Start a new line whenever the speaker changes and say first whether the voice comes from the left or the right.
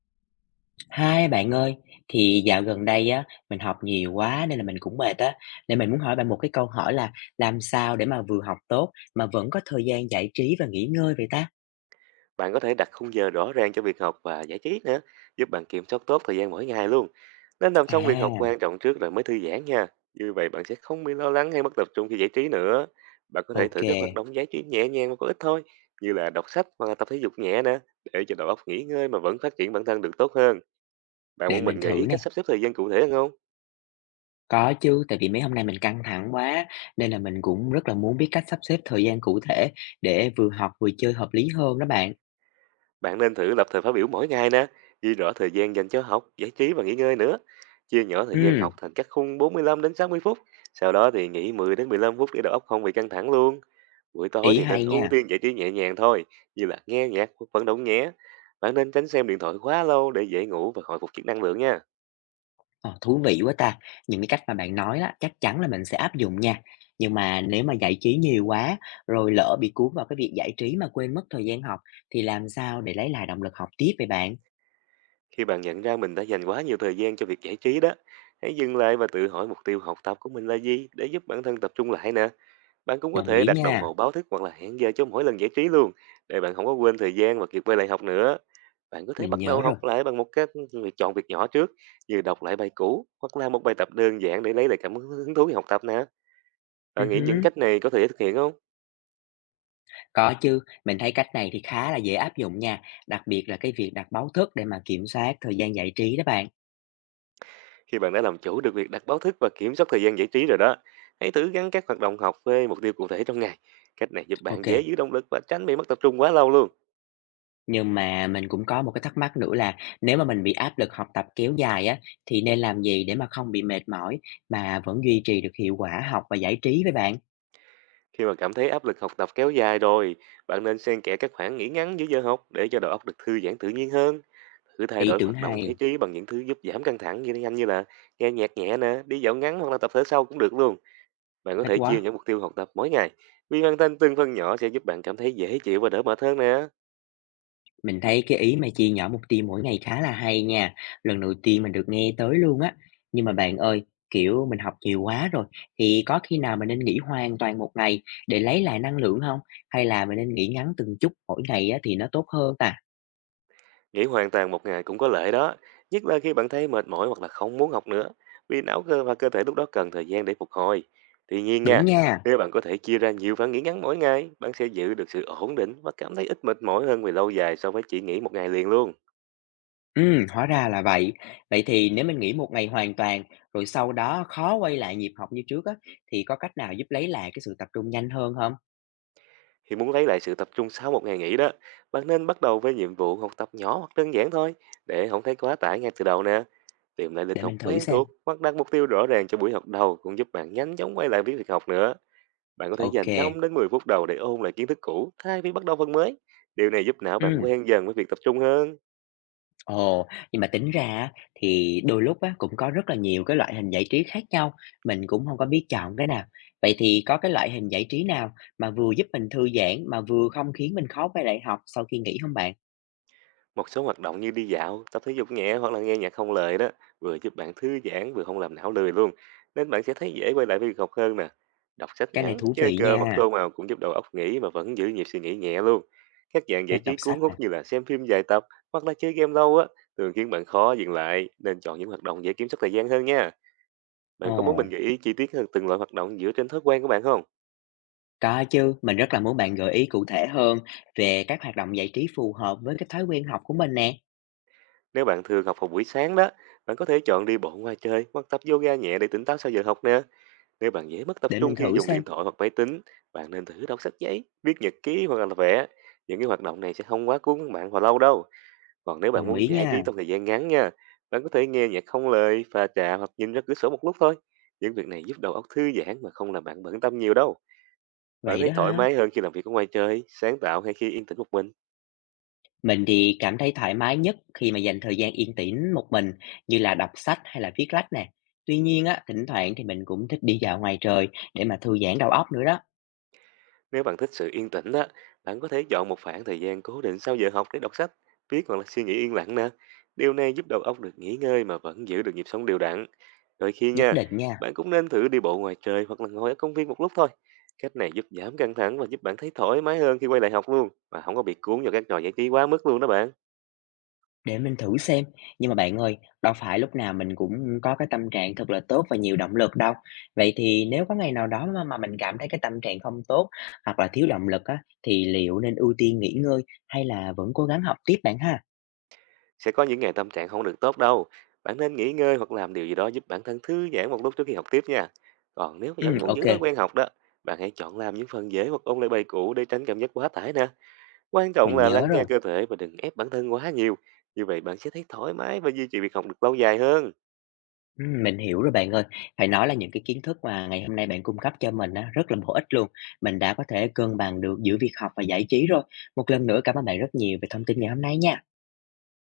left: Hai bạn ơi, thì dạo gần đây á, mình học nhiều quá nên là mình cũng mệt á, nên mình muốn hỏi bạn một cái câu hỏi là làm sao để mà vừa học tốt mà vẫn có thời gian giải trí và nghỉ ngơi vậy ta?
right: Bạn có thể đặt khung giờ rõ ràng cho việc học và giải trí nữa, giúp bạn kiểm soát tốt thời gian mỗi ngày luôn. Nên làm xong việc học
left: À,
right: quan trọng trước rồi mới thư giãn nha. Như vậy bạn sẽ không bị lo lắng hay mất tập trung khi giải trí nữa. Bạn có thể thử
left: ok,
right: các hoạt động giải trí nhẹ nhàng và có ích thôi, như là đọc sách hoặc là tập thể dục nhẹ nè, để cho đầu óc nghỉ ngơi mà vẫn phát triển bản thân được tốt hơn. Bạn
left: để
right: muốn
left: mình
right: mình gợi ý
left: thử nè.
right: cách sắp xếp thời gian cụ thể hơn không?
left: Có chứ, tại vì mấy hôm nay mình căng thẳng quá nên là mình cũng rất là muốn biết cách sắp xếp thời gian cụ thể để vừa học vừa chơi hợp lý hơn đó bạn.
right: Bạn nên thử lập thời phát biểu mỗi ngày nè, ghi rõ thời gian dành cho học, giải trí và nghỉ ngơi nữa. Chia nhỏ thời gian
left: Ừ,
right: học thành các khung 45 đến 60 phút, sau đó thì nghỉ 10 đến 15 phút để đầu óc không bị căng thẳng luôn. Buổi tối
left: ý
right: thì nên
left: hay
right: ưu
left: nha.
right: tiên giải trí nhẹ nhàng thôi, như là nghe nhạc hoặc vận động nhé. Bạn nên tránh xem điện thoại quá lâu để dễ ngủ và hồi phục chức năng lượng nha.
left: Ờ, thú vị quá ta! Những cái cách mà bạn nói á, chắc chắn là mình sẽ áp dụng nha. Nhưng mà nếu mà giải trí nhiều quá, rồi lỡ bị cuốn vào cái việc giải trí mà quên mất thời gian học, thì làm sao để lấy lại động lực học tiếp vậy bạn?
right: Khi bạn nhận ra mình đã dành quá nhiều thời gian cho việc giải trí đó, hãy dừng lại và tự hỏi mục tiêu học tập của mình là gì để giúp bản thân tập trung lại nè. Bạn cũng có
left: Đồng
right: thể
left: ý
right: đặt đồng
left: nha,
right: hồ báo thức hoặc là hẹn giờ cho mỗi lần giải trí luôn, để bạn không có quên thời gian và kịp quay lại học nữa. Bạn có thể
left: mình
right: bắt đầu
left: nhớ rồi.
right: học lại bằng một cách việc chọn việc nhỏ trước, như đọc lại bài cũ hoặc là một bài tập đơn giản để lấy lại cảm hứng hứng thú khi học tập nè. Bạn nghĩ những
left: Hứm,
right: cách này có thể thực hiện không?
left: có chứ, mình thấy cách này thì khá là dễ áp dụng nha, đặc biệt là cái việc đặt báo thức để mà kiểm soát thời gian giải trí đó bạn.
right: Khi bạn đã làm chủ được việc đặt báo thức và kiểm soát thời gian giải trí rồi đó, hãy thử gắn các hoạt động học với mục tiêu cụ thể trong ngày. Cách này giúp bạn
left: OK.
right: dễ giữ động lực và tránh bị mất tập trung quá lâu luôn.
left: Nhưng mà mình cũng có một cái thắc mắc nữa là nếu mà mình bị áp lực học tập kéo dài á, thì nên làm gì để mà không bị mệt mỏi mà vẫn duy trì được hiệu quả học và giải trí với bạn?
right: Khi mà cảm thấy áp lực học tập kéo dài rồi, bạn nên xen kẽ các khoảng nghỉ ngắn giữa giờ học để cho đầu óc được thư giãn tự nhiên hơn. Thử thay
left: Ý
right: đổi
left: tưởng
right: hoạt động
left: hay,
right: giải trí bằng những thứ giúp giảm căng thẳng như nhanh như là nghe nhạc nhẹ nè, đi dạo ngắn hoặc là tập thể sau cũng được luôn. Bạn có
left: thích
right: thể chia
left: quá.
right: những mục tiêu học tập mỗi ngày. Vì hoàn thành từng phần nhỏ sẽ giúp bạn cảm thấy dễ chịu và đỡ mệt hơn nè.
left: Mình thấy cái ý mà chia nhỏ mục tiêu mỗi ngày khá là hay nha. Lần đầu tiên mình được nghe tới luôn á. Nhưng mà bạn ơi, kiểu mình học nhiều quá rồi, thì có khi nào mình nên nghỉ hoàn toàn một ngày để lấy lại năng lượng không? Hay là mình nên nghỉ ngắn từng chút mỗi ngày á, thì nó tốt hơn ta?
right: Nghỉ hoàn toàn một ngày cũng có lợi đó, nhất là khi bạn thấy mệt mỏi hoặc là không muốn học nữa, vì não cơ và cơ thể lúc đó cần thời gian để phục hồi. Tuy nhiên nha,
left: Đúng nha.
right: nếu bạn có thể chia ra nhiều番nghỉ ngắn mỗi ngày, bạn sẽ giữ được sự ổn định và cảm thấy ít mệt mỏi hơn về lâu dài so với chỉ nghỉ một ngày liền luôn.
left: Hóa ra là vậy. Vậy thì nếu mình nghỉ một ngày hoàn toàn, rồi sau đó khó quay lại nhịp học như trước á, thì có cách nào giúp lấy lại cái sự tập trung nhanh hơn không?
right: Khi muốn lấy lại sự tập trung sau một ngày nghỉ đó, bạn nên bắt đầu với nhiệm vụ học tập nhỏ hoặc đơn giản thôi, để không thấy quá tải ngay từ đầu nè. Tìm lại lịch
left: Để
right: học
left: mình thử
right: quen
left: xem.
right: thuộc hoặc đặt mục tiêu rõ ràng cho buổi học đầu cũng giúp bạn nhanh chóng quay lại với việc học nữa. Bạn có thể dành
left: OK.
right: 5 đến 10 phút đầu để ôn lại kiến thức cũ thay vì bắt đầu phần mới. Điều này giúp não bạn
left: Ừm,
right: quen dần với việc tập trung hơn.
left: ồ, nhưng mà tính ra á, thì đôi lúc á, cũng có rất là nhiều cái loại hình giải trí khác nhau, mình cũng không có biết chọn cái nào. Vậy thì có cái loại hình giải trí nào mà vừa giúp mình thư giãn mà vừa không khiến mình khó quay lại học sau khi nghỉ không bạn?
right: Một số hoạt động như đi dạo, tập thể dục nhẹ hoặc là nghe nhạc không lời đó vừa giúp bạn thư giãn vừa không làm não lười luôn. Nên bạn sẽ thấy dễ quay lại với việc học hơn nè. Đọc sách
left: Cái này
right: ngắn,
left: thú
right: chơi
left: vị
right: cờ hoặc
left: nha,
right: tô màu cũng giúp đầu óc nghỉ mà vẫn giữ nhịp suy nghĩ nhẹ luôn. Các dạng
left: phép
right: giải trí
left: đọc
right: cuốn
left: sách
right: hút
left: à.
right: như là xem phim dài tập hoặc là chơi game lâu á thường khiến bạn khó dừng lại, nên chọn những hoạt động dễ kiểm soát thời gian hơn nha.
left: Ồ.
right: Bạn có muốn mình gợi ý chi tiết hơn từng loại hoạt động dựa trên thói quen của bạn không?
left: Có chứ, mình rất là muốn bạn gợi ý cụ thể hơn về các hoạt động giải trí phù hợp với cái thói quen học của mình nè,
right: Nếu bạn thường học vào buổi sáng đó, bạn có thể chọn đi bộ ngoài trời hoặc tập yoga nhẹ để tỉnh táo sau giờ học nè. Nếu bạn dễ mất tập
left: để
right: trung
left: mình
right: khi
left: thử
right: dùng điện
left: xem.
right: thoại hoặc máy tính, bạn nên thử đọc sách giấy, viết nhật ký hoặc là vẽ. Những cái hoạt động này sẽ không quá cuốn bạn vào lâu đâu. Còn nếu bạn
left: Đồng
right: muốn
left: ý
right: giải trí
left: nha.
right: trong thời gian ngắn nha, bạn có thể nghe nhạc không lời, pha trà hoặc nhìn ra cửa sổ một lúc thôi. Những việc này giúp đầu óc thư giãn mà không làm bạn bận tâm nhiều đâu. Bạn
left: Vậy
right: thấy
left: đó
right: thoải
left: hả?
right: mái hơn khi làm việc ở ngoài trời, sáng tạo hay khi yên tĩnh một mình.
left: Mình thì cảm thấy thoải mái nhất khi mà dành thời gian yên tĩnh một mình như là đọc sách hay là viết lách nè. Tuy nhiên á, thỉnh thoảng thì mình cũng thích đi dạo ngoài trời để mà thư giãn đầu óc nữa đó.
right: Nếu bạn thích sự yên tĩnh đó, bạn có thể chọn một khoảng thời gian cố định sau giờ học để đọc sách, viết hoặc là suy nghĩ yên lặng nè. Điều này giúp đầu óc được nghỉ ngơi mà vẫn giữ được nhịp sống đều đặn. Đôi khi
left: Nhất
right: nha,
left: định nha.
right: bạn cũng nên thử đi bộ ngoài trời hoặc là ngồi ở công viên một lúc thôi. Cách này giúp giảm căng thẳng và giúp bạn thấy thoải mái hơn khi quay lại học luôn, mà không có bị cuốn vào các trò giải trí quá mức luôn đó bạn.
left: Để mình thử xem, nhưng mà bạn ơi, đâu phải lúc nào mình cũng có cái tâm trạng thật là tốt và nhiều động lực đâu. Vậy thì nếu có ngày nào đó mà mình cảm thấy cái tâm trạng không tốt hoặc là thiếu động lực á, thì liệu nên ưu tiên nghỉ ngơi hay là vẫn cố gắng học tiếp bạn ha?
right: Sẽ có những ngày tâm trạng không được tốt đâu. Bạn nên nghỉ ngơi hoặc làm điều gì đó giúp bản thân thư giãn một lúc trước khi học tiếp nha. Còn nếu
left: Ừ,
right: vẫn muốn giữ
left: ok.
right: thói quen học đó, bạn hãy chọn làm những phần dễ hoặc ôn lại bài cũ để tránh cảm giác quá tải nè. Quan trọng
left: Mình
right: là
left: nhớ
right: lắng nghe
left: rồi.
right: cơ thể và đừng ép bản thân quá nhiều. Như vậy bạn sẽ thấy thoải mái và duy trì việc học được lâu dài hơn.
left: Mình hiểu rồi bạn ơi. Phải nói là những cái kiến thức mà ngày hôm nay bạn cung cấp cho mình á, rất là bổ ích luôn. Mình đã có thể cân bằng được giữa việc học và giải trí rồi. Một lần nữa cảm ơn bạn rất nhiều về thông tin ngày hôm nay nha.